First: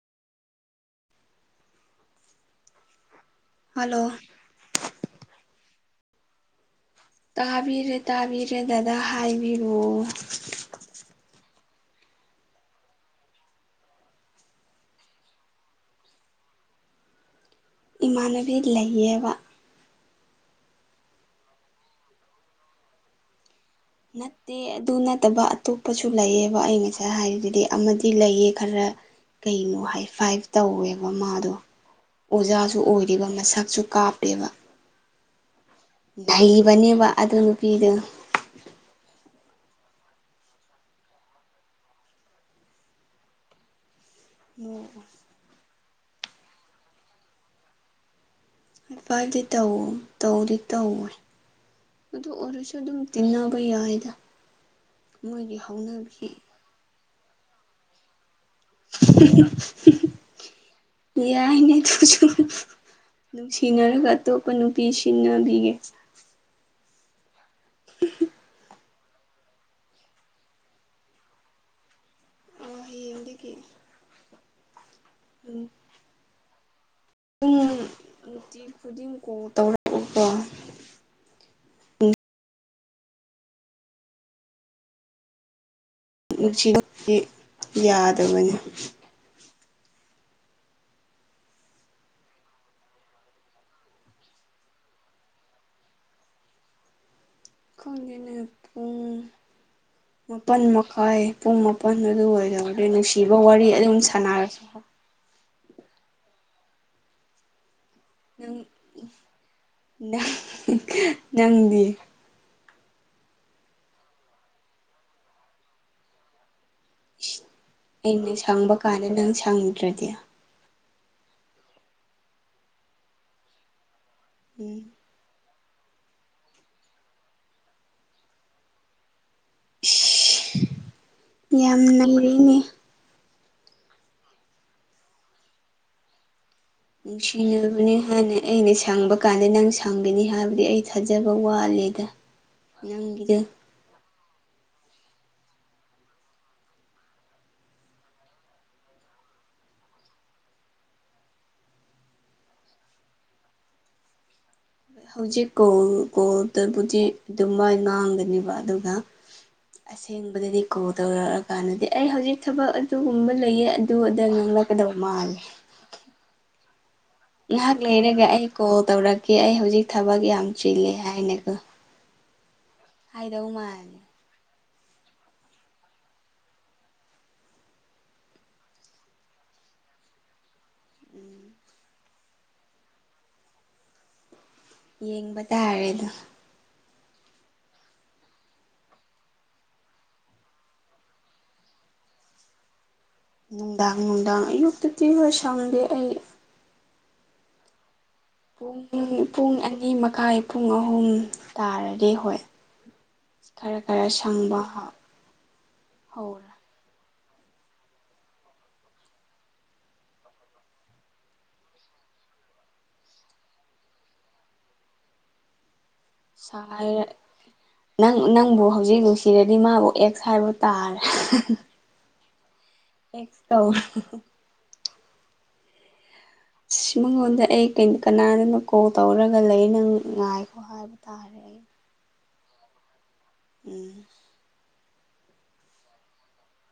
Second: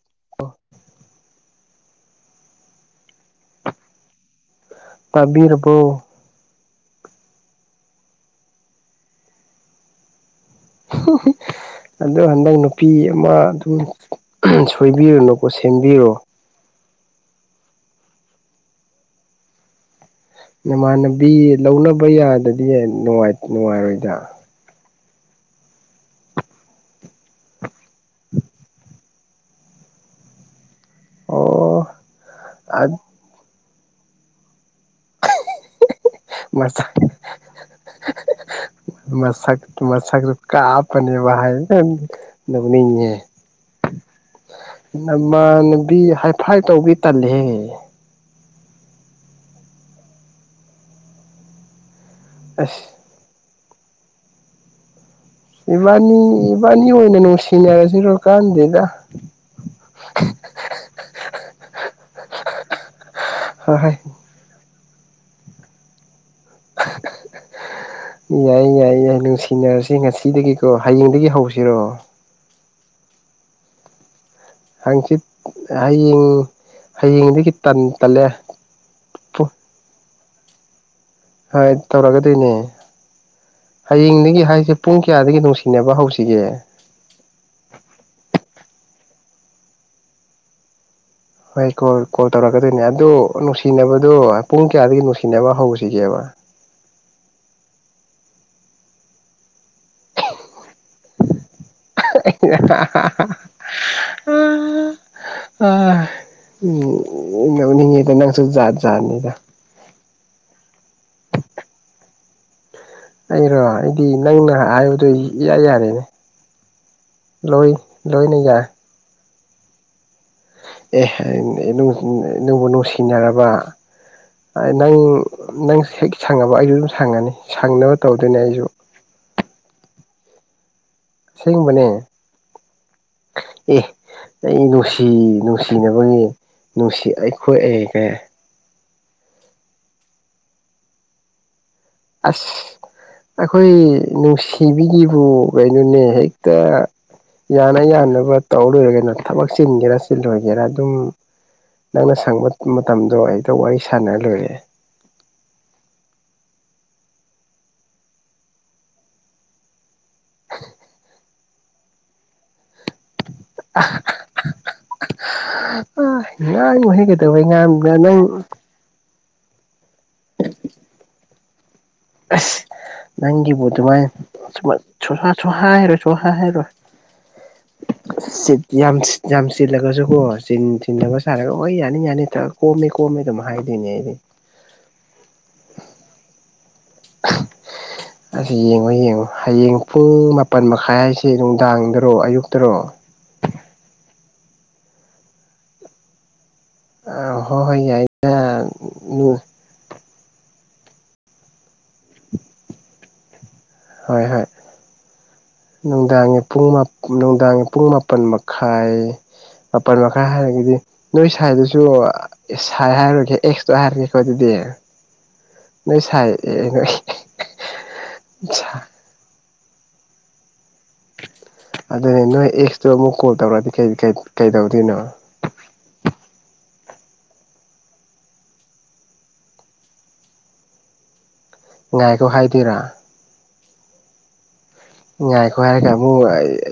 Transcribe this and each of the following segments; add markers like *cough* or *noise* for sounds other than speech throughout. *unintelligible* Hello ꯇꯥꯕꯤꯔꯕꯣ ꯇꯥꯕꯤꯔꯦ ꯇꯥꯕꯤꯔꯦ ꯗꯗꯥ ꯍꯥꯏꯕꯤꯔꯛꯑꯣ *unintelligible* ꯑꯗꯣ ꯍꯟꯗꯛ ꯅꯨꯄꯤ ꯑꯃ ꯑꯗꯨꯝ ꯁꯣꯏꯕꯤꯔꯨꯅꯨꯀꯣ ꯁꯦꯝꯕꯤꯔꯣ ꯏꯃꯥꯟꯅꯕꯤ ꯂꯩꯌꯦꯕ ꯅꯃꯥꯟꯅꯕꯤ ꯂꯧꯅꯕ ꯌꯥꯗꯗꯤ ꯅꯨꯡꯉꯥꯏ ꯅꯨꯡꯉꯥꯔꯣꯏ ꯅꯠ ꯗꯦ ꯑꯗꯨ ꯅꯠꯇꯕ ꯑꯇꯣꯞꯄꯁꯨ ꯂꯩꯌꯦꯕ ꯑꯩ ꯉꯁꯥꯏ ꯍꯥꯏꯔꯤꯗꯗꯤ ꯑꯃꯗꯤ ꯂꯩꯌꯦ ꯈꯔ ꯀꯩꯅꯣ ꯍꯥꯏ ꯐꯥꯏꯚ ꯇꯧꯋꯦ ꯃꯃꯥꯗꯣ ꯑꯣ ꯑꯣꯖꯥꯁꯨ ꯑꯣꯏꯔꯤꯕ ꯃꯁꯛꯁꯨ ꯀꯥꯞꯄꯦꯕ ꯃꯁꯛ ꯅꯍꯩꯕꯅꯦꯕ ꯑꯗꯨ ꯅꯨꯄꯤꯗꯨ ꯃꯁꯛ ꯃꯁꯛꯇꯣ ꯀꯥꯞꯄꯅꯦꯕ *unintelligible* ꯅꯣꯛꯅꯤꯡꯉꯦ ꯅꯣꯛꯑꯣ ꯢꯃꯥꯟꯅꯕꯤ ꯍꯥꯏꯐꯥꯏ ꯇꯧꯕꯤ ꯇꯜꯂꯦꯍꯦ ꯍꯥꯏ ꯐꯥꯢꯚꯗꯤ ꯇꯧ ꯇꯧꯗꯤ ꯇꯧꯋꯦ ꯑꯗꯨ ꯑꯣꯏꯔꯁꯨ ꯑꯁ ꯑꯗꯨꯝ ꯇꯤꯟꯅꯕ ꯌꯥꯏꯗ ꯃꯣꯏꯒꯤ ꯏꯕꯥꯟꯅꯤ ꯍꯧꯅꯕꯤ ꯏꯕꯥꯟꯅꯤ ꯑꯣꯏꯅ ꯅꯨꯡꯁꯤꯅꯔꯁꯤꯔꯣ ꯀꯥꯟꯗꯦ *unintelligible* ꯌꯥꯏꯅꯦ ꯑꯗꯨꯁꯨ ꯍꯣꯏ ꯍꯣꯏ ꯅꯨꯡꯁꯤꯅꯔꯒ ꯇꯣꯞꯄ ꯅꯨꯄꯤ ꯁꯤꯟꯅꯕꯤꯌꯦ *unintelligible* ꯌꯥꯏꯌꯦ ꯌꯥꯏꯌꯦ ꯌꯥꯏ ꯅꯨꯡꯁꯤꯅꯔꯁꯤ ꯉꯁꯤꯗꯒꯤꯀꯣ ꯍꯌꯦꯡꯗꯒꯤ ꯍꯧꯁꯤꯔꯣ ꯑꯣ ꯍꯌꯦꯡꯗꯒꯤ ꯍꯪꯆꯤꯠ ꯎꯝ ꯍꯌꯦꯡ ꯍꯌꯦꯡꯗꯒꯤ ꯇꯟ ꯇꯜꯂꯦ ꯅꯨꯡꯇꯤ ꯈꯨꯗꯤꯡ ꯀꯣꯜ ꯇꯧꯔꯛꯎꯀꯣ ꯍꯣꯏ ꯇꯧꯔꯛꯀꯗꯨꯏꯅꯦ ꯍꯌꯦꯡꯗꯒꯤ ꯍꯥꯏꯁꯦ ꯄꯨꯡ ꯀꯌꯥꯗꯒꯤ ꯅꯨꯡꯁꯤꯅꯕ ꯍꯧꯁꯤ ꯅꯨꯡꯁꯤ *unintelligible* ꯌꯥꯗꯕꯅꯦ ꯍꯣꯏ ꯀꯣꯜ ꯀꯣꯜ ꯇꯧꯔꯛꯀꯗꯨꯏꯅꯦ ꯑꯗꯨ ꯅꯨꯡꯁꯤꯅꯕꯗꯨ ꯄꯨꯡ ꯀꯌꯥꯗꯒꯤ ꯅꯨꯡꯁꯤꯅꯕ ꯍꯧꯁꯤꯒꯦꯕ ꯈꯪꯗꯦꯅꯦ ꯄꯨꯡ ꯃꯥꯄꯟ ꯃꯈꯥꯏ ꯄꯨꯡ ꯃꯥꯄꯟ ꯑꯗꯨꯋꯥꯏꯗꯧꯔꯗꯤ ꯅꯨꯡꯁꯤꯕ ꯋꯥꯔꯤ ꯑꯗꯨꯝ ꯁꯥꯟꯅꯥꯔꯁꯨꯀꯣ ꯑ ꯎꯝ ꯅꯧꯅꯤꯡꯉꯤꯗ ꯅꯪꯁꯨ ꯅꯪ ꯖꯥꯠ ꯖꯥꯠꯅꯤꯗ ꯅꯪ ꯅꯪꯗꯤ ꯑꯩꯔꯣ ꯑꯩꯗꯤ ꯅꯪꯅ ꯍꯥꯏꯕꯗꯣ ꯏꯌꯥ ꯌꯥꯔꯦꯅꯦ ꯢꯁ ꯂꯣꯏ ꯑꯩꯅ ꯂꯣꯏꯅ ꯌꯥꯏ ꯁꯪꯕ ꯀꯥꯟꯗ ꯅꯪ ꯁꯪꯗ꯭ꯔꯗꯤ ꯑꯦ *unintelligible* ꯅꯨꯡꯕꯨ ꯅꯨꯡꯁꯤꯅꯔꯕꯥ ꯑ ꯎꯝ ꯅꯪ ꯅꯪꯁꯨ ꯍꯦꯛ ꯁꯪꯉꯕ ꯑꯩꯖꯨ ꯑꯗꯨꯝ ꯁꯪꯉꯅꯤ ꯁꯪꯅꯕ ꯇꯧꯗꯨꯢꯅꯦ ꯑꯩꯖꯨ ꯌꯥꯝ ꯁꯦꯡꯕꯅꯦ ꯅꯩꯔꯦꯅꯦ ꯑꯦ ꯑꯩ ꯅꯨꯡꯁꯤ ꯅꯨꯡꯁꯤꯅꯕꯒꯤ ꯅꯨꯡꯁꯤ ꯑꯩꯈꯣꯏ ꯑꯦ ꯅꯨꯡꯁꯤꯅꯕꯅꯦ ꯀꯩ ꯍꯥꯏꯅꯤ ꯑꯩꯅ ꯁꯪꯕ ꯀꯥꯟꯗ ꯅꯪ ꯁꯪꯒꯅꯤ ꯍꯥꯏꯕꯗꯤ ꯑꯩ ꯊꯥꯖꯕ ꯋꯥꯠꯂꯤꯗ ꯑꯁ ꯑꯈꯣꯏ ꯅꯨꯡꯁꯤꯕꯤꯒꯤꯕꯨ ꯀꯩꯅꯣꯅꯦ ꯍꯦꯛꯇ ꯌꯥꯅ ꯌꯥꯅꯕ ꯇꯧꯔ ꯂꯣꯏꯔꯦ ꯀꯩꯅꯣ ꯊꯕꯛ ꯆꯤꯟꯒꯦꯔꯥ ꯆꯤꯜꯂꯣꯏꯒꯦꯔꯥ ꯑꯗꯨꯝ ꯅꯪꯅ ꯁꯪꯕ ꯃꯇꯝꯗꯣ ꯍꯦꯛꯇ ꯋꯥꯔꯤ ꯁꯥꯟꯅꯔ ꯂꯣꯏꯔꯦ ꯍꯧꯖꯤꯛ ꯀꯣꯜ ꯀꯣꯜꯇꯕꯨꯗꯤ ꯑꯗꯨꯝꯃꯥꯏ ꯉꯥꯡꯒꯅꯤꯕ ꯑꯗꯨꯒ ꯑꯁꯦꯡꯕꯗꯗꯤ ꯀꯣꯜ ꯇꯧꯔꯛꯑꯀꯥꯟꯗꯗꯤ ꯑꯩ ꯍꯧꯖꯤꯛ ꯊꯕꯛ ꯑ ꯑꯗꯨꯒꯨꯝꯕ ꯂꯩꯌꯦ ꯑꯗꯨ ꯑꯗ ꯉꯪꯂꯛꯀꯗꯕ ꯃꯥꯜꯂꯦ ꯑ ꯉꯥꯡꯉꯣꯏꯍꯦ ꯀꯩꯗꯧꯕꯩ ꯉꯥꯏꯍꯥꯛ ꯉꯥꯡꯕ꯭ꯔꯥ ꯅꯪ ꯂꯩꯔꯒ ꯑꯩ ꯀꯣꯜ ꯇꯧꯔꯛꯀꯦ ꯑꯩ ꯍꯧꯖꯤꯛ ꯊꯕꯛ ꯌꯥꯝ ꯆꯤꯂꯦ ꯍꯥꯏꯅꯦꯀꯣ ꯑꯁ ꯅꯪꯒꯤꯕꯨ ꯃꯥꯜꯂꯦ ꯑꯗꯨꯃꯥꯏ *unintelligible* ꯍꯥꯏꯔꯣꯏ ꯁꯨ ꯍꯥꯏ ꯍꯥꯏꯔꯣꯏ ꯁꯤꯠ ꯌꯥꯝ ꯁꯤ ꯌꯥꯝ ꯆꯤꯜꯂꯒꯁꯨ ꯀꯣ ꯆꯤꯟ ꯊꯤꯟꯗꯕ ꯁꯥꯔꯒ ꯍꯣꯏ ꯌꯥꯅꯤ ꯌꯥꯅꯤ ꯊꯥ ꯀꯣꯝꯃꯦ ꯀꯣꯝꯃꯦ ꯑꯗꯨꯝ ꯍꯥꯏꯗꯣꯏꯅꯦ ꯑꯩꯗꯤ ꯌꯦꯡꯕ ꯇꯥꯔꯦ ꯑꯗꯣ *inaudible* ꯑꯁ ꯌꯦꯡꯉꯣ ꯌꯦꯡꯉꯣ ꯍꯌꯦꯡ ꯄꯨꯡ ꯃꯥꯄꯟ ꯃꯈꯥꯏ ꯍꯥꯏꯁꯦ ꯅꯨꯡꯗꯥꯡꯗꯔꯣ ꯑꯌꯨꯛꯇꯥꯔꯣ ꯅꯨꯡꯗꯥꯡ ꯅꯨꯡꯗꯥꯡ ꯑꯌꯨꯛꯇꯥꯗꯤ ꯍꯣꯏ ꯁꯪꯗꯦ ꯑꯩ ꯑꯥ ꯍꯣꯏ ꯍꯣꯏ ꯌꯥꯏ ꯄꯨꯡ ꯄꯨꯡ ꯑꯅꯤ ꯃꯈꯥꯏ ꯄꯨꯡ ꯑꯍꯨꯝ ꯇꯥꯔꯗꯤ ꯍꯣꯏ ꯈꯔ ꯈꯔ ꯍꯣꯏ ꯍꯣꯏ ꯁꯪꯕ ꯍꯥ ꯅꯨꯡꯗꯥꯡꯒꯤ ꯄꯨꯡ ꯃꯥꯞ ꯅꯨꯡꯗꯥꯡꯒꯤ ꯄꯨꯡ ꯃꯥꯄꯟ ꯃꯈꯥꯏ ꯃꯥꯄꯟ ꯃꯈꯥꯏ ꯍꯥꯏꯔꯒꯥꯗꯤ ꯅꯣꯏ ꯁꯥꯏꯗꯨꯁꯨ ꯑꯦ ꯁꯥꯏ ꯍꯥꯏꯔꯔꯣꯏꯒꯦ ꯑꯦꯛꯁꯇꯣ ꯍꯥꯏꯔꯒꯦꯀꯣ ꯑꯗꯨꯗꯤ ꯅꯣꯏ ꯁꯥꯏ ꯅꯣꯏ ꯁꯥꯏꯔ ꯅꯪ ꯅꯪꯕꯨ ꯍꯧꯖꯤꯛ ꯅꯨꯡꯁꯤ ꯁꯤꯔꯗꯤ ꯃꯥꯕꯨ ꯑꯦꯛꯁ ꯍꯥꯏꯕ ꯇꯥꯔꯦ ꯑꯗꯨꯅꯦ ꯅꯣꯏ ꯑꯦꯛꯁꯇꯨ ꯑꯃꯨꯛ ꯀꯣꯜ ꯑꯦꯛꯁ ꯇꯧꯔꯛꯑꯗꯤ ꯇꯧꯔꯦ ꯀꯩ ꯀꯩ ꯀꯩꯗꯧꯗꯣꯏꯅꯣ ꯁꯤ ꯃꯉꯣꯟꯗ ꯑꯩ ꯀꯩ ꯀꯅꯥꯗꯅꯣ ꯀꯣꯜ ꯇꯧꯔꯒ ꯂꯩ ꯅꯪ ꯉꯥꯏꯈꯣ ꯍꯥꯏ *unintelligible* ꯇꯥꯔꯦ ꯑꯩ ꯉꯥꯏꯈꯣ ꯍꯥꯏꯗꯣꯏꯔꯥ ꯎꯝ ꯉꯥꯏꯈꯣ ꯍꯥꯏꯔꯒ ꯑꯃꯨꯛ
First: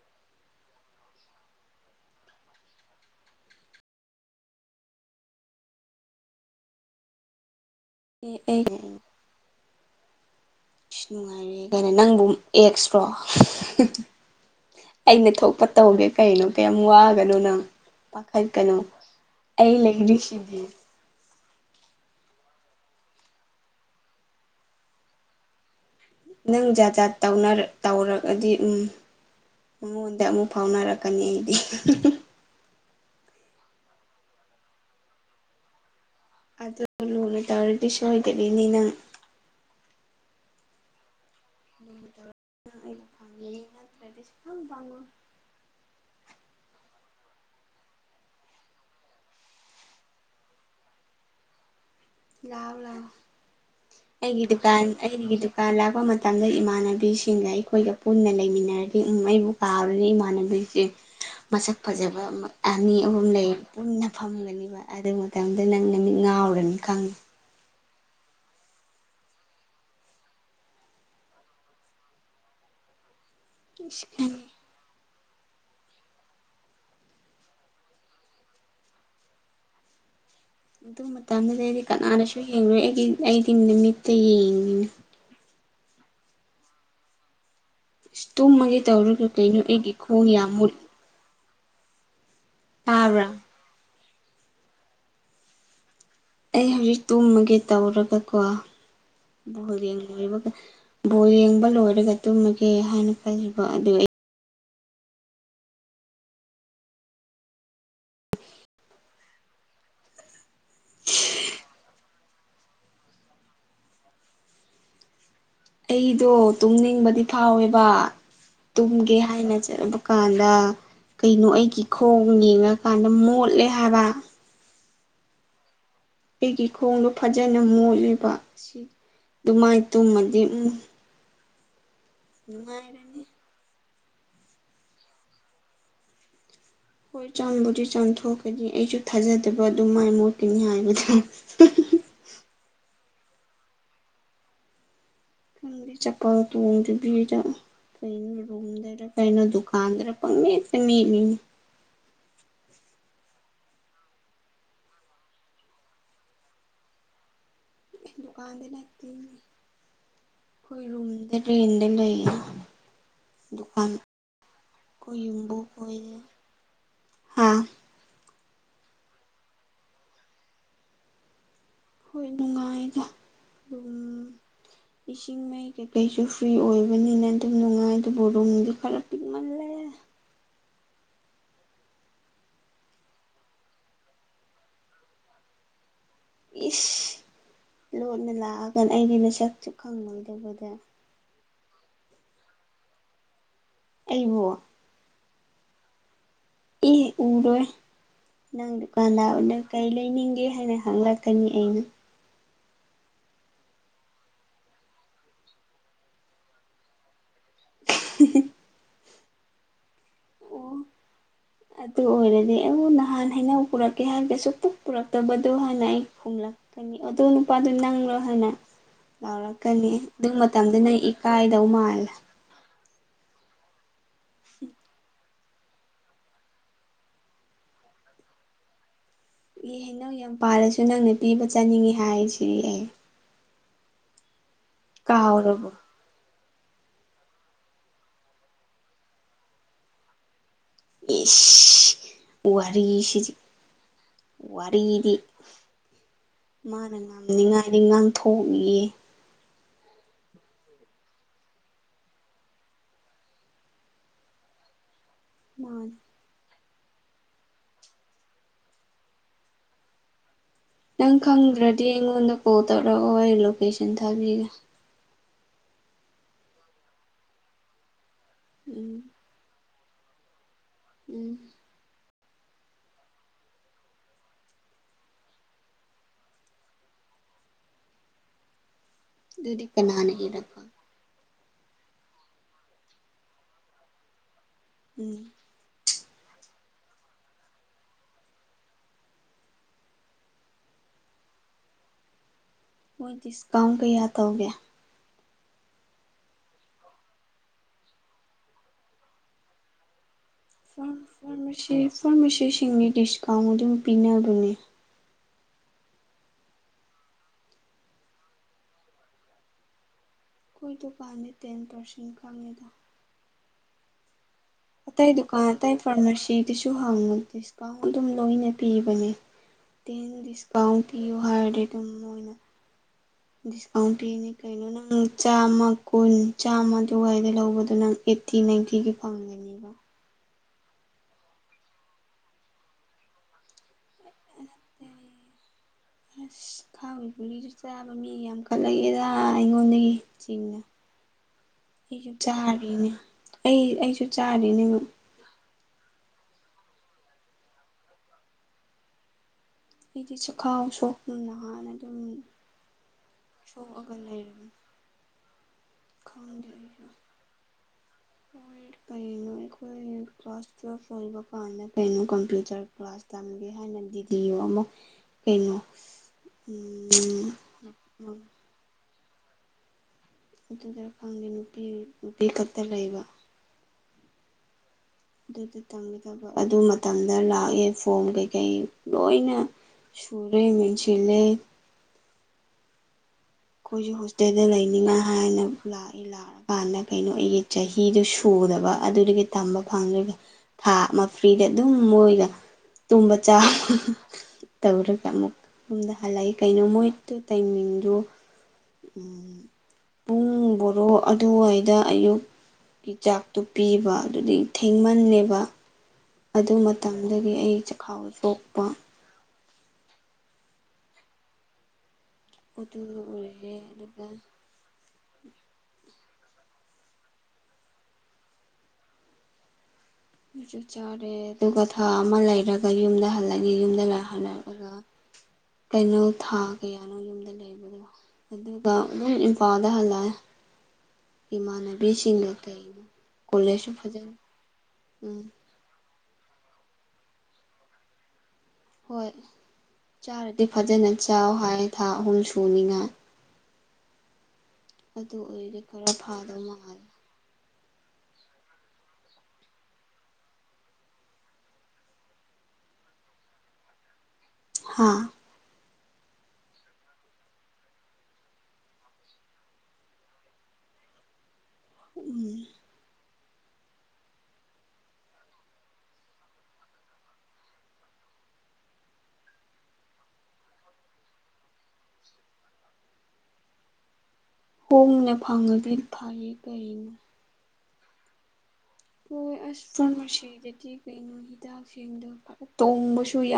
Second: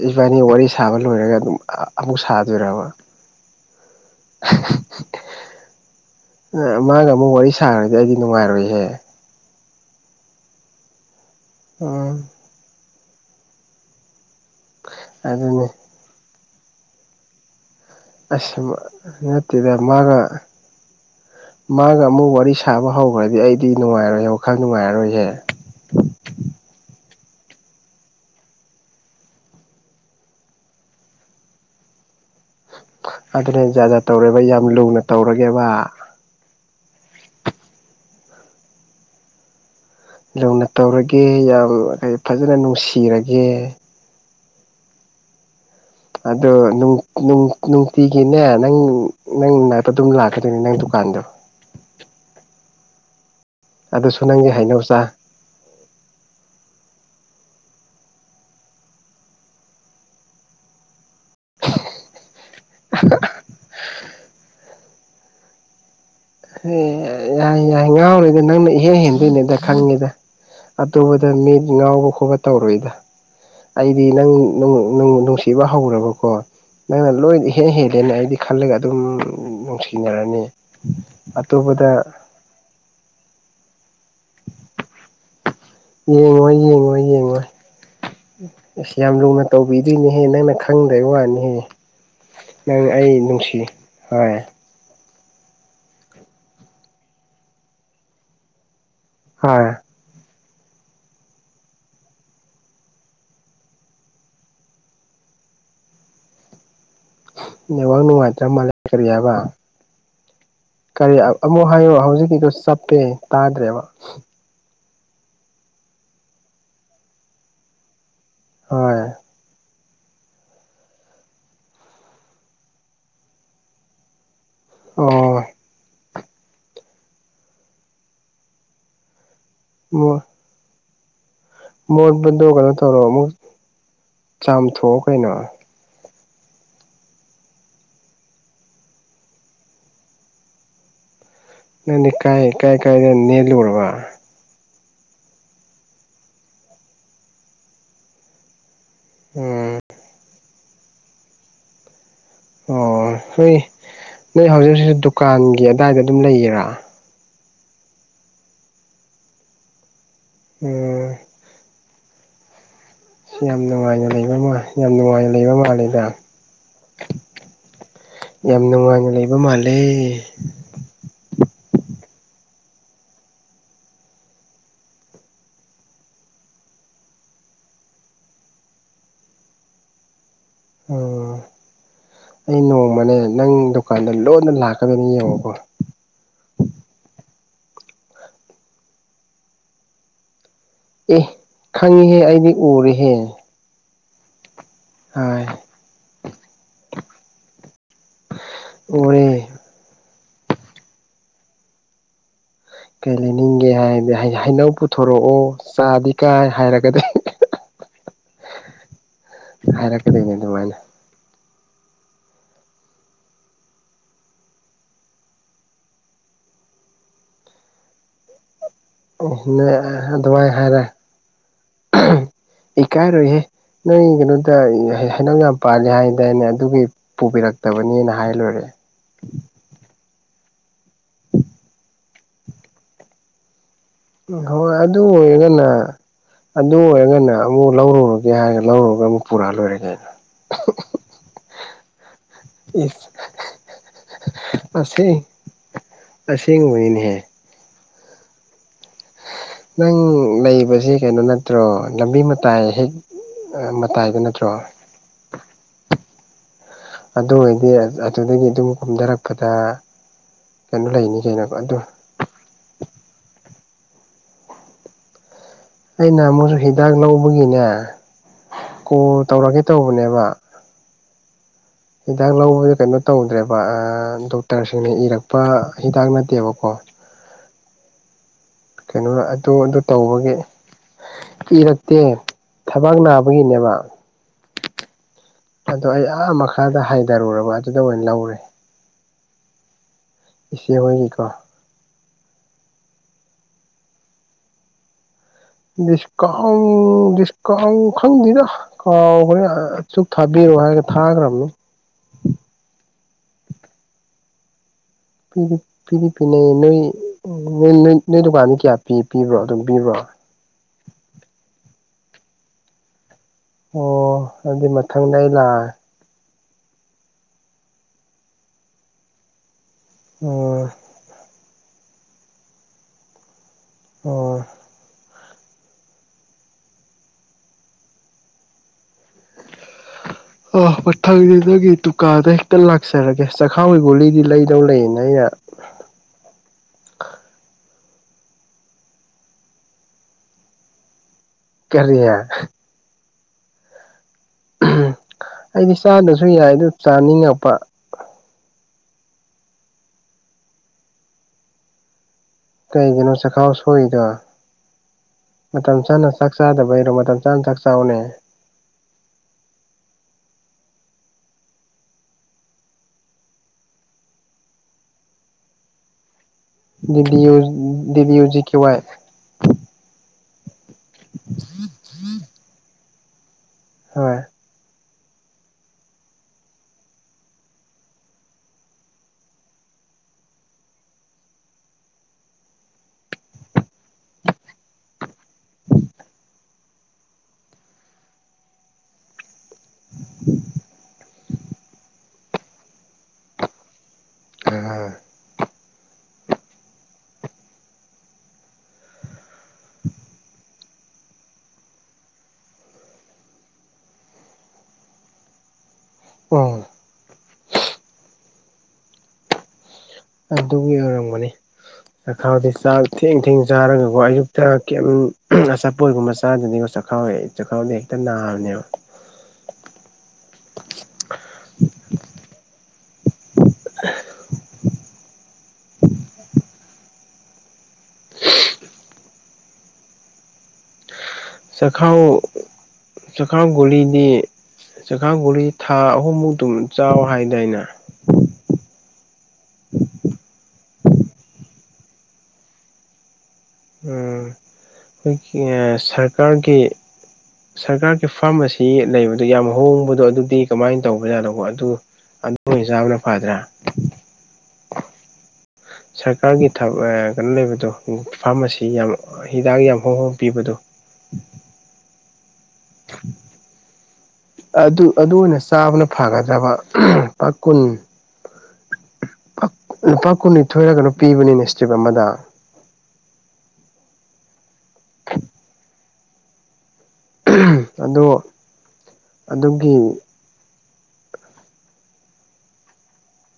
ꯏꯕꯥꯅꯤ ꯋꯥꯔꯤ ꯁꯥꯕ ꯂꯣꯏꯔꯒꯥ ꯑꯗꯨꯝ ꯑꯥ ꯑꯃꯨꯛ ꯁꯥꯗꯣꯏꯔꯕ ꯑꯥ ꯃꯥꯒ ꯑꯃꯨꯛ ꯋꯥꯔꯤꯁ ꯁꯥꯔꯗꯤ ꯑꯩꯗꯤ ꯑꯦ ꯑꯩ ꯅꯨꯡꯉꯥꯏꯔꯣꯏꯍꯦ *inaudible* ꯅꯨꯡꯉꯥꯏꯔꯦ ꯀꯥꯏꯅ ꯎꯝ ꯅꯪꯕꯨ ꯑꯦꯛꯁꯔꯣ ꯑꯩꯅ ꯊꯣꯛꯄ ꯑꯗꯨꯅꯤ ꯇꯧꯒꯦ ꯀꯩꯅꯣ ꯀꯌꯝ ꯋꯥꯒꯅꯨ ꯅꯪ ꯑꯁ ꯄꯥꯈꯠꯀꯥꯅꯨ ꯑꯩ ꯅꯠꯇꯦꯗ ꯃꯥꯒ ꯂꯩꯔꯤꯁꯤꯗꯤ ꯃꯥꯒ ꯑꯃꯨꯛ ꯋꯥꯔꯤ ꯁꯥꯕ ꯍꯧꯒ꯭ꯔꯥꯗꯤ ꯑꯩꯗꯤ ꯅꯨꯡꯉꯥꯏꯔꯣꯏ ꯋꯥꯈꯜ ꯅꯨꯡꯉꯥꯏꯔꯔꯣꯏꯍꯦ ꯅꯪ ꯖꯥꯠ ꯖꯥꯠ ꯇꯧꯅꯔꯛ ꯇꯧꯔꯛꯑꯗꯤ ꯎꯝ ꯃꯉꯣꯟꯗ ꯑꯃꯨꯛ ꯐꯥꯎꯅꯔꯛꯀꯥꯅꯤ ꯑꯩꯗꯤ ꯑꯗꯨꯅꯦ ꯖꯥꯠ ꯖꯥꯠ ꯇꯧꯔꯣꯏꯕ ꯌꯥꯝ ꯂꯨꯅ ꯇꯧꯔꯒꯦꯕꯥ ꯑꯗꯨ ꯂꯨꯅ ꯇꯧꯔꯗꯤ ꯁꯣꯏꯗꯕꯤꯅꯤ ꯅꯪ ꯂꯧꯅ ꯇꯧꯔꯒꯦ ꯌꯥꯝ ꯀꯩ ꯐꯖꯅ ꯅꯨꯡꯁꯤꯔꯒꯦ ꯑꯩꯗꯤ ꯁꯨ ꯐꯪ ꯐꯪ *unintelligible* ꯑꯗꯣ ꯅꯨꯡ ꯅꯨꯡ ꯅꯨꯡꯇꯤꯒꯤꯅꯦ ꯅꯪ ꯅꯪ ꯅꯅꯥꯛꯇ ꯗꯨꯝ ꯂꯥꯛꯀꯗꯣꯏꯅꯦ ꯅꯪ ꯗꯨꯀꯥꯟꯗꯣ ꯂꯥꯎ ꯂꯥꯎ ꯑꯗꯨꯁꯨ ꯑꯩꯒꯤ ꯅꯪꯒꯤ ꯍꯩꯅꯧ ꯗꯨꯀꯥꯟ ꯆꯥ ꯑꯩꯒꯤ ꯗꯨꯛ ꯀꯥꯟ ꯂꯥꯛꯄ ꯃꯇꯝꯗ ꯏꯃꯥꯟꯅꯕꯤꯁꯤꯡꯒ ꯑꯩꯈꯣꯏꯒꯥ ꯄꯨꯟꯅ ꯂꯩꯃꯤꯟꯅꯔꯗꯤ ꯎꯝ ꯑꯩꯕꯨ ꯄꯥꯝꯂꯤ ꯏꯃꯥꯟꯅꯕꯤꯖꯦ ꯃꯁꯛ ꯐꯖꯕ ꯑꯃ ꯑꯥ ꯃꯤ ꯑꯍꯨꯝ ꯂꯩ ꯄꯨꯟꯅ ꯐꯝꯒꯅꯦꯕ ꯑꯗꯨ ꯃꯇꯝꯗ ꯅꯪ ꯅꯃꯤꯠ ꯉꯥꯎꯔꯅꯤ ꯈꯪꯉꯤ ꯌꯥꯏ ꯌꯥꯏ ꯉꯥꯎꯔꯣꯏꯗ ꯅꯪꯅ ꯏꯍꯦ ꯍꯦꯟꯗꯣꯏꯅꯤꯗ ꯈꯪꯉꯤꯗ ꯑꯇꯣꯞꯕꯗ ꯃꯤꯠ ꯉꯥꯎꯕ ꯈꯣꯠꯄ ꯇꯧꯔꯣꯏꯗ ꯑꯩꯗꯤ ꯏꯁ ꯅꯪ ꯈꯪꯉꯤ ꯅꯨꯡ ꯅꯨꯡ ꯅꯨꯡꯁꯤꯕ ꯍꯧꯔꯕꯀꯣ ꯅꯪꯅ ꯂꯣꯏꯅ ꯏꯍꯦꯟ ꯍꯦꯜꯂꯦꯅ ꯑꯩꯗꯤ ꯈꯜꯂꯒ ꯑꯗꯨꯝ ꯅꯨꯡꯁꯤꯅꯔꯅꯤ ꯑꯗꯨ ꯃꯇꯝꯗꯗꯤ ꯑꯩꯗꯤ ꯑꯇꯣꯞꯄꯗ ꯀꯅꯥꯗꯁꯨ ꯌꯦꯡꯂꯣꯏ ꯑꯩꯒꯤ ꯑꯩꯗꯤ ꯅꯨꯃꯤꯠꯇꯥ ꯌꯦꯡꯅꯤ ꯌꯦꯡꯉꯣꯏ ꯌꯦꯡꯉꯣꯏ ꯌꯦꯡꯉꯣꯏ ꯑꯁ ꯇꯨꯝꯃꯒꯦ ꯏꯁ ꯌꯥꯝ ꯇꯧꯔꯒ ꯂꯨꯅ ꯀꯩꯅꯣ ꯑꯩꯒꯤ ꯇꯧꯕꯤꯗꯣꯏꯅꯦꯍꯦ ꯈꯣꯡ ꯌꯥꯝ ꯅꯪꯅ ꯃꯨꯠ ꯈꯪ ꯗꯩ ꯋꯥꯅꯤꯍꯦ꯫ ꯅꯪ ꯑꯩ ꯇꯥꯕ꯭ꯔꯥ ꯅꯨꯡꯁꯤ ꯍꯣꯏ ꯑꯩ ꯍꯧꯖꯤꯛ ꯇꯨꯝꯃꯒꯦ ꯇꯧꯔꯒꯀꯣ ꯍꯣꯏ ꯕꯣꯜ ꯌꯦꯡꯔꯨꯔꯤꯕ꯫ ꯕꯣꯜ ꯌꯦꯡꯕ ꯂꯣꯏꯔꯒ ꯇꯨꯝꯃꯒꯦ ꯍꯥꯏꯅ ꯈꯜꯂꯤꯕ ꯑꯗꯨ ꯑꯩ ꯅꯦꯠꯋꯥꯛ ꯅꯨꯡꯉꯥꯏꯇ꯭ꯔ ꯃꯥꯜꯂꯦ꯫ ꯀꯔꯤ ꯍꯥꯏꯕ? ꯀꯔꯤ? ꯑꯃꯨꯛ ꯍꯥꯏꯌꯣ ꯍꯧꯖꯤꯛꯀꯤꯗꯣ ꯆꯞꯄꯦ, ꯇꯥꯗ꯭ꯔꯦꯕ꯫ ꯑꯩꯗꯣ ꯇꯨꯝꯅꯤꯡꯕꯗꯤ ꯐꯥꯎꯋꯦꯕꯥ, ꯍꯣꯏ ꯇꯨꯝꯒꯦ ꯍꯥꯏꯅ ꯆꯠ *unintelligible* ꯀꯥꯟꯗ ꯀꯩꯅꯣ ꯑꯩꯒꯤ ꯈꯣꯡ ꯌꯦꯡꯉꯀꯥꯟꯗ ꯃꯣꯠꯂꯦ ꯍꯥꯏꯕ꯫ ꯑꯣ ꯑꯩꯒꯤ ꯈꯣꯡꯗꯣ ꯐꯖꯅ ꯃꯣꯠꯂꯤꯕ꯫ ꯁꯤ ꯗꯨꯃꯥꯏ ꯇꯨꯝꯃꯗꯤ ꯎꯝ ꯃꯣꯠꯄꯗꯣ ꯀꯩꯅꯣ ꯇꯧꯔꯣ ꯅꯨꯡꯉꯥꯏꯔꯅꯤ ꯑꯃꯨꯛ ꯆꯥꯝꯊꯣꯛꯑꯣ ꯀꯩꯅꯣ꯫ ꯍꯣꯏ ꯆꯥꯝꯕꯨꯗꯤ ꯆꯥꯝꯊꯣꯛꯀꯅꯤ ꯑꯩꯖꯨ ꯊꯥꯖꯗꯕ ꯗꯨꯃꯥꯏ ꯃꯣꯠꯀꯅꯤ ꯍꯥꯏꯕꯗꯣ *unintelligible* ꯅꯪꯗꯤ ꯀꯥꯏ ꯀꯥꯏ ꯀꯥꯏꯗ ꯅꯦꯠꯂꯨꯔꯕ? ꯈꯪꯗꯦ ꯆꯄꯜ ꯇꯣꯡꯗꯕꯤꯗ ꯀꯩꯅꯦ ꯔꯨꯝꯗꯦ ꯀꯩꯅꯣ ꯎꯝ ꯗꯨꯀꯥꯟꯗꯔ ꯄꯪꯃꯦꯠꯇ ꯃꯦꯠꯂꯤꯅꯤ꯫ ꯑꯣ ꯅꯣꯏ ꯅꯣꯏ ꯍꯧꯖꯤꯛ ꯍꯧꯖꯤꯛ ꯗꯨꯀꯥꯟꯒꯤ ꯑꯗꯥꯏꯗ ꯑꯗꯨꯝ ꯂꯩꯌꯤꯔꯥ? ꯗꯨꯀꯥꯟꯗ ꯅꯠꯇꯦꯅꯦ꯫ ꯈꯣꯏ ꯎꯝ ꯔꯨꯝꯗ ꯔꯦꯟꯗ ꯂꯩꯌꯦ꯫ ꯁꯤ ꯌꯥꯝ ꯗꯨꯀꯥꯟ ꯅꯨꯡꯉꯥꯏꯅ ꯂꯩꯕ ꯃꯥꯟ ꯌꯥꯝ ꯑꯩꯈꯣꯏ ꯅꯨꯡꯉꯥꯏꯅ ꯂꯩꯕ ꯌꯨꯝꯕꯨ ꯃꯥꯜꯂꯤꯗ? ꯈꯣꯏꯗ ꯍꯥ ꯌꯥꯝ ꯅꯨꯡꯉꯥꯏꯅ ꯂꯩꯕ ꯃꯥꯜꯂꯦ꯫ ꯍꯣꯏ ꯅꯨꯡꯉꯥꯏꯗ꯫ ꯗꯨꯝ ꯏꯁꯤꯡ ꯃꯩ ꯀꯩ ꯀꯩ ꯀꯩꯁꯨ ꯐ꯭ꯔꯤ ꯑꯣꯏꯕꯅꯤꯅ ꯗꯨꯝ ꯅꯨꯡꯉꯥꯏ ꯑꯗꯨꯕꯨ ꯔꯨꯝꯗꯤ ꯈꯔ ꯄꯤꯛꯃꯜꯂꯦ꯫ ꯎꯝ ꯑꯩ ꯅꯣꯡꯃꯅꯦ ꯅꯪ ꯗꯨꯀꯥꯟꯗ ꯂꯣꯟꯅ ꯂꯥꯛꯀꯗꯨꯏꯅꯤ ꯌꯦꯡꯉꯣꯀꯣ꯫ ꯏꯁ! ꯂꯣꯠꯅ ꯂꯥꯛꯑꯒ ꯑꯩꯗꯤ ꯅꯁꯛꯆꯨ ꯈꯪꯉꯣꯏꯗꯕꯗ ꯫ ꯑꯦ ꯈꯪꯉꯤꯍꯦ ꯑꯩꯗꯤ ꯎꯔꯦꯍꯦ꯫ ꯑꯩꯕꯨ? ꯍꯣꯏ ꯏ ꯎꯔꯣꯏ꯫ ꯅꯪꯕꯨ ꯗꯨꯀꯥꯟꯗꯥ ꯎꯔꯦ ꯎꯅ ꯀꯔꯤ ꯂꯩꯅꯤꯡꯒꯦ ꯍꯥꯏꯅ ꯍꯪꯂꯛꯀꯅꯤ ꯑꯩꯅ꯫ ꯀꯩ ꯂꯩꯅꯤꯡꯒꯦ ꯍꯥꯏꯕꯗꯤ ꯍꯩ-ꯍꯩꯅꯧ ꯄꯨꯊꯣꯔꯛꯑꯣ ꯆꯥꯗꯤ ꯀꯥꯏ ꯍꯥꯏꯔꯒꯗꯤ *unintelligible* *unintelligible* ꯍꯥꯏꯔꯛꯀꯗꯨꯨꯏꯅꯦ ꯗꯨꯃꯥꯏꯅ꯫ ꯑꯣ ꯑꯗꯨ ꯑꯣꯏꯔꯗꯤ ꯑꯩꯕꯨ ꯅꯍꯥꯟ ꯍꯩꯅꯧ ꯄꯨꯔꯛꯀꯦ ꯍꯥꯏꯒ ꯁꯨꯛꯄꯨ ꯄꯨꯔꯛꯇꯕꯗꯣ ꯍꯥꯏꯅ ꯑꯩ ꯈꯣꯡꯂꯛ ꯀꯅꯤ ꯑꯗꯨ ꯅꯨꯄꯥꯗꯨ ꯅꯪꯂꯣ ꯍꯥꯏꯅ꯫ ꯂꯥꯎꯔꯛꯀꯅꯤ, ꯑꯗꯨ ꯑꯗꯨꯃꯥꯏꯅ ꯍꯥꯏꯔꯦ ꯃꯇꯝꯗꯨꯗ ꯏꯀꯥꯏꯗꯧ ꯃꯥꯜꯂꯦ꯫ ꯏꯀꯥꯏꯔꯣꯏꯍꯦ ꯅꯪ ꯀꯩꯅꯣ *unintelligible* ꯍꯩ ꯍꯩꯅꯧ ꯌꯥꯝ ꯄꯥꯜꯂꯤ ꯍꯥꯏꯗꯥꯏꯅꯦ ꯑꯗꯨꯒꯤ ꯄꯨꯕꯤꯔꯛꯇꯕꯅꯤꯅ ꯍꯥꯏ ꯂꯣꯏꯔꯦ꯫ ꯏ ꯍꯩꯅꯧ ꯌꯥꯝ ꯄꯥꯜꯂꯁꯨ ꯅꯪꯅ ꯄꯤꯕ ꯆꯥꯅꯤꯡꯉꯤ ꯍꯥꯏꯁꯤꯗꯤ ꯑꯩ꯫ ꯎꯝ ꯑꯍꯣꯏ ꯑꯗꯨ ꯑꯣꯏꯔꯒꯅ ꯀꯥꯎꯔꯕꯣ ꯑꯗꯨ ꯑꯣꯏꯔꯒꯅ ꯑꯃꯨꯛ ꯂꯧꯔꯨꯔꯒꯦ ꯍꯥꯏꯔ ꯂꯧꯔꯨꯔꯒ ꯑꯃꯨꯛ ꯄꯨꯔꯛ ꯂꯣꯏꯔꯦꯀꯩꯅꯣ꯫ ꯏꯁ! ꯋꯥꯔꯤ ꯏꯁ ꯁꯤꯗꯤ꯫ ꯋꯥꯔꯤꯗꯤ ꯑꯁꯦꯡ ꯃꯥꯅ ꯑꯁꯦꯡꯕꯅꯤꯅꯦꯍꯦ ꯉꯥꯡꯅꯤꯡ ꯉꯥꯡꯅꯤꯡ ꯉꯥꯡ ꯊꯣꯛꯏ ꯅꯪ ꯂꯩꯕꯁꯦ ꯀꯩꯅꯣ ꯅꯠꯇ꯭ꯔꯣ ꯂꯝꯕꯤ ꯃꯇꯥꯏ ꯍꯦꯛ ꯑ ꯃꯇꯥꯏꯗ ꯅꯠꯇ꯭ꯔꯣ? ꯃꯥꯅꯦ ꯑꯗꯨ ꯑꯣꯏꯔꯗꯤ ꯑꯗꯨꯗꯒꯤ ꯑꯗꯨꯝ ꯀꯨꯝꯗꯔꯛꯄꯗ ꯅꯪ ꯈꯪꯗ꯭ꯔꯗꯤ ꯑꯩꯉꯣꯟꯗ ꯀꯣꯜ ꯇꯧꯔꯛꯑꯣ ꯑꯩ ꯂꯣꯀꯦꯁꯟ ꯊꯥꯕꯤꯒꯦ ꯑꯩꯅ ꯑꯃꯨꯛꯁꯨ ꯍꯤꯗꯥꯛ ꯂꯧꯕꯒꯤꯅꯦ ꯎꯝ ꯀꯣꯜ ꯇꯧꯔꯛꯀꯦ ꯇꯧꯕꯅꯦꯕ ꯎꯝ ꯍꯤꯗꯥꯛ ꯂꯧꯕꯗ ꯀꯩꯅꯣ ꯇꯧꯗ꯭ꯔꯦꯕ ꯑ ꯗꯣꯛꯇꯔꯁꯤꯡꯅ ꯏꯔꯛꯄ ꯍꯤꯗꯥꯛ ꯅꯠꯇꯦꯕꯀꯣ ꯀꯩꯅꯣ ꯑꯗꯨ ꯑꯗꯨꯗꯤ ꯑꯗꯨ ꯀꯅꯥꯅ ꯇꯧꯕꯒꯤ ꯏꯔꯛꯄ ꯏꯔꯛꯇꯦ ꯊꯕꯥꯛ ꯅꯥꯕꯒꯤꯅꯦꯕ ꯎꯝ ꯑꯗꯣ ꯑꯩ ꯑꯍꯥ ꯃꯈꯥꯗ ꯍꯥꯏꯊꯔꯨꯔꯕ ꯑꯗꯨꯗ ꯑꯣꯏꯅ ꯂꯧꯔꯦ ꯏꯆꯦ ꯍꯣꯏꯒꯤꯀꯣ ꯃꯣꯏ ꯗꯤꯁꯀꯥꯎꯟ ꯀꯌꯥ ꯇꯧꯒꯦ ꯗꯤꯁꯀꯥꯎꯟ ꯗꯤꯁꯀꯥꯎꯟ ꯈꯪꯗꯦꯗ ꯀꯥꯎꯒꯔꯦ ꯁꯨꯛ ꯊꯥꯕꯤꯔꯣ ꯍꯥꯏꯔꯒ ꯊꯥꯒ꯭ꯔꯝꯅꯤ ꯐꯥꯔꯃꯥꯁꯤꯁꯤꯡꯗꯤ ꯗꯤꯁꯀꯥꯎꯟ ꯑꯗꯨꯝ ꯄꯤꯅꯕꯅꯦ ꯄ ꯄꯤꯗꯤ ꯄꯤꯅꯩꯌꯦ ꯅꯣꯏ ꯅꯣꯏ ꯗꯨꯀꯥꯟꯗꯤ ꯀꯌꯥ ꯄꯤ ꯄꯤꯕ꯭ꯔꯣ ꯑꯗꯨꯝ ꯄꯤꯕ꯭ꯔꯣ ꯑꯩꯈꯣꯏ ꯗꯨꯀꯥꯟꯗꯤ ꯇꯦꯟ ꯄꯥꯔꯁꯦꯟ ꯈꯪꯉꯦꯗ ꯑꯣ ꯑꯗꯨꯗꯤ ꯑꯇꯩ ꯃꯊꯪꯗ ꯑꯩ ꯗꯨꯀꯥꯟ ꯂꯥꯛꯑꯦ ꯑꯇꯩ ꯐꯥꯔꯃꯥꯁꯤꯗꯁꯨ ꯍꯪꯉꯨ ꯗꯤꯁꯀꯥꯎꯟ ꯑꯗꯨꯝ ꯂꯣꯏꯅ ꯄꯤꯕꯅꯦ ꯇꯦꯟ ꯎꯝ ꯗꯤꯁꯀꯥꯎꯟ ꯄꯤꯌꯨ ꯍꯥꯏꯔꯗꯤ ꯑꯗꯨꯝ ꯃꯣꯏꯅ ꯗꯤꯁꯀꯥꯎꯟ ꯄꯤꯅꯤ ꯑꯣ ꯀꯩꯅꯣ ꯅꯪ ꯆꯥꯝꯃ ꯀꯨꯟ ꯆꯥꯝꯃ ꯑꯗꯨꯋꯥꯏꯗ ꯂꯧꯕꯗꯨ ꯅꯪ ꯑꯩꯠꯇꯤ ꯅꯥꯏꯟꯇꯤꯗꯤ ꯐꯪꯒꯅꯦꯕ ꯑ ꯃꯊꯪꯗꯤ ꯅꯪꯒꯤ ꯗꯨꯀꯥꯟꯗ ꯍꯦꯛꯇ ꯂꯥꯛꯆꯔꯒꯦ ꯆꯈꯥꯎꯒꯤ ꯒꯨꯂꯤꯗꯤ ꯂꯩꯗꯧ ꯂꯩꯌꯦꯅ ꯑꯩꯅ ꯑꯁ ꯆꯈꯥꯎꯒꯤ ꯒꯨꯂꯤ ꯆꯥꯕ ꯃꯤ ꯌꯥꯝꯈꯠꯂꯛꯌꯦꯗ ꯑꯩꯉꯣꯟꯗꯒꯤ ꯆꯤꯡꯅ ꯀꯔꯤ ꯑꯩꯁꯨ ꯆꯥꯔꯤꯅꯦ ꯑꯩ ꯑꯩꯁꯨ ꯆꯥꯔꯤꯅꯦꯕ ꯑꯩꯗꯤ ꯆꯥꯗꯁꯨ ꯌꯥꯏ ꯑꯗꯨ ꯆꯥꯅꯤꯡꯉꯛꯄ ꯑꯩꯗꯤ ꯆꯈꯥꯎ ꯁꯣꯛ ꯅꯍꯥꯟꯅ ꯑꯗꯨꯝ ꯀꯩꯒꯤꯅꯣ ꯆꯈꯥꯥꯎ ꯁꯣꯛꯑꯒ ꯁꯣꯛꯏꯗꯣ ꯂꯩꯔꯕꯅꯤ ꯃꯇꯝ ꯆꯥꯅ ꯆꯥꯛ ꯈꯪꯗꯦ ꯑꯩꯁꯨ ꯆꯥꯗꯕꯩꯔꯣ ꯃꯇꯝ ꯆꯥꯅ ꯆꯥꯛ ꯆꯥꯎꯅꯦ ꯀꯩꯅꯣ ꯑꯩꯈꯣꯏ ꯀ꯭ꯂꯥꯁ ꯇꯨꯋꯦꯐ ꯂꯣꯏꯕ ꯄꯥꯝꯃꯦ ꯀꯩꯅꯣ ꯀꯝꯄꯌꯨꯇꯔ ꯀ꯭ꯂꯥꯁ ꯇꯝꯒꯦ ꯍꯥꯏꯅ ꯗꯤꯗꯤꯌꯣ ꯑꯃ ꯀꯩꯅꯣ ꯗꯤꯗꯤꯌꯣ ꯗꯤꯕꯤꯌꯣ ꯖꯤ ꯀꯦ ꯋꯥꯥꯏ ꯑꯗꯨꯗ ꯈꯪꯗꯦ ꯅꯨꯄꯤ ꯅꯨꯄꯤ ꯈꯛꯇ ꯂꯩꯕ ꯍꯣꯏ ꯑꯗꯨꯗꯤ ꯇꯝꯒꯗꯕ ꯑꯗꯨ ꯃꯇꯝꯗ ꯂꯥꯛꯑꯦ ꯐꯣꯝ ꯀꯩꯀꯩ ꯂꯣꯏꯅ ꯁꯨꯔꯦ ꯃꯦꯁꯤꯜ ꯂꯩ ꯑꯩꯈꯣꯏꯁꯨ ꯍꯣꯁꯇꯦꯜꯗ ꯂꯩꯅꯤꯡꯉꯥꯢ ꯍꯥꯏꯅ ꯂꯥꯛꯏ ꯂꯥꯎꯔ ꯀꯥꯟꯗ ꯀꯩꯅꯣ ꯑꯩꯒꯤ ꯆꯍꯤꯗꯨ ꯁꯨꯗꯕ ꯑꯗꯨꯗꯒꯤ ꯇꯝꯕ ꯐꯪꯗ꯭ꯔꯕꯩ ꯊꯥ ꯑꯃ ꯐ꯭ꯔꯤꯗ ꯑꯗꯨꯝ ꯃꯣꯏꯗ ꯇꯨꯝꯕ ꯆꯥꯕ ꯇꯧꯔꯒ ꯑꯃꯨꯛ ꯌꯨꯝꯗ ꯍꯜꯂꯛꯏ ꯀꯩꯅꯣ ꯃꯣꯏꯗꯨ ꯇꯥꯏꯃꯤꯡꯗꯨ ꯄꯨꯡ ꯕꯣꯔꯣ ꯑꯗꯨꯋꯥꯏꯗ ꯑꯌꯨꯛ ꯒꯤ ꯆꯥꯛꯇꯨ ꯄꯤꯕ ꯑꯗꯨꯗꯒꯤ ꯊꯦꯡꯃꯟꯅꯦꯕ ꯑꯗꯨ ꯑꯣ ꯃꯇꯝꯗꯒꯤ ꯑꯩ ꯆꯈꯥꯎ ꯁꯣꯛꯄ ꯑꯗꯨꯒꯤ ꯑꯣꯏꯔꯝꯒꯅꯤ ꯆꯈꯥꯎꯗꯤꯥ ꯑꯗꯨ ꯆꯥꯛ ꯊꯦꯡ ꯊꯦꯡ ꯑꯣꯏꯔꯦ ꯆꯥꯔꯒꯀꯣ ꯑꯗꯨꯒ ꯑꯌꯨꯛꯇ ꯀꯩꯌꯤꯝ ꯑꯆꯥꯄꯣꯠꯒꯨꯝꯕ ꯆꯥꯗꯗꯤ ꯆꯥꯛꯈꯥꯎ ꯆꯥꯛꯈꯥꯎꯗ ꯍꯦꯛꯇ ꯅꯥꯕꯅꯦꯕ ꯑꯗꯨꯨꯨ ꯆꯥꯔꯦ ꯑꯗꯨꯒ ꯊꯥ ꯑꯃ ꯂꯩꯔꯒ ꯌꯨꯝꯗ ꯍꯜꯂꯛ ꯑꯗꯤ ꯌꯨꯝꯗ ꯂꯍꯜꯂꯛꯑꯒ ꯀꯩꯅꯧ ꯊꯥ ꯀꯌꯥꯅꯣ ꯌꯨꯝꯗ ꯂꯩ ꯑꯗꯨꯒ ꯑꯗꯨꯝ ꯏꯝꯐꯥꯜꯗ ꯍꯜꯂꯛꯑꯦ ꯆꯈꯥꯎ ꯏꯃꯥꯟꯅꯕꯤꯁꯤꯡꯒ ꯀꯩꯅꯣ ꯆꯈꯥꯎ ꯀꯣꯂꯦꯖꯁꯨ ꯒꯨꯂꯤꯗꯤ ꯐꯖꯅ ꯆꯈꯥꯎ ꯎꯝ ꯒꯨꯂꯤ ꯊꯥ ꯑꯍꯨꯝꯃꯨꯛ ꯗꯨꯝ ꯆꯥꯎ ꯍꯥꯏꯗꯥꯏꯅꯦ ꯍꯣꯏ ꯆꯥꯔꯗꯤ ꯐꯖꯅ ꯆꯥꯎ ꯍꯥꯏ ꯊꯥ ꯑꯍꯨꯝ ꯁꯨꯅꯤꯉꯥꯏ ꯎꯝ ꯑꯗꯨ ꯑꯣꯏꯔꯦ ꯑꯩꯈꯣꯏꯒꯤ ꯈꯔ ꯐꯥꯗꯧ ꯁꯔꯀꯥꯔꯒꯤ ꯃꯥꯂꯦ ꯁꯔꯀꯥꯔꯒꯤ ꯐꯥꯔꯃꯥꯁꯤ ꯂꯩꯕꯗꯨ ꯌꯥꯝ ꯍꯣꯡꯕꯗꯣ ꯑꯗꯨꯗꯤ ꯀꯃꯥꯏꯅ ꯇꯧꯕꯖꯥꯠꯅꯣꯀꯣ ꯑꯗꯨ ꯑꯗꯨ ꯑꯣꯏ ꯆꯥꯕꯅ ꯐꯗ꯭ꯔꯥ ꯍꯥꯥ ꯁ꯭ꯔꯀꯥꯔꯒꯤ ꯊꯕꯛ ꯀꯩꯅꯣ ꯂꯩꯕꯗꯣ ꯐꯥꯔꯃꯥꯁꯤ ꯌꯥꯝ ꯍꯤꯗꯥꯛ ꯌꯥꯝ ꯍꯣꯡ ꯍꯣꯡ ꯄꯤꯕꯗꯣ ꯎꯝ *inaudible* ꯑ ꯑꯗꯨ ꯑꯗꯨ ꯑꯣꯏꯅ ꯆꯥꯕꯅ ꯐꯒꯗ꯭ꯔꯕ ꯄꯥ ꯀꯨꯟ ꯄꯥ ꯂꯨꯄꯥ ꯀꯨꯟꯅꯤꯊꯣꯏꯔ ꯀꯩꯅꯣ ꯄꯤꯕꯅꯤꯅꯦ ꯏꯁꯇ꯭ꯔꯤꯞ ꯑꯃꯗ ꯍꯣꯡꯅ ꯐꯪꯉꯗꯤ ꯐꯩꯌꯦ ꯀꯩꯅꯣ *unintelligible* ꯑꯗꯣ ꯍꯣꯏ ꯑꯁ ꯑꯗꯨꯒꯤ ꯐꯥꯔꯃꯥꯁꯤꯒꯤꯗꯤ ꯀꯩꯅꯣ ꯍꯤꯗꯥꯛꯁꯤꯡꯗꯣ ꯐ ꯇꯣꯡꯕꯁꯨ ꯌꯥꯝ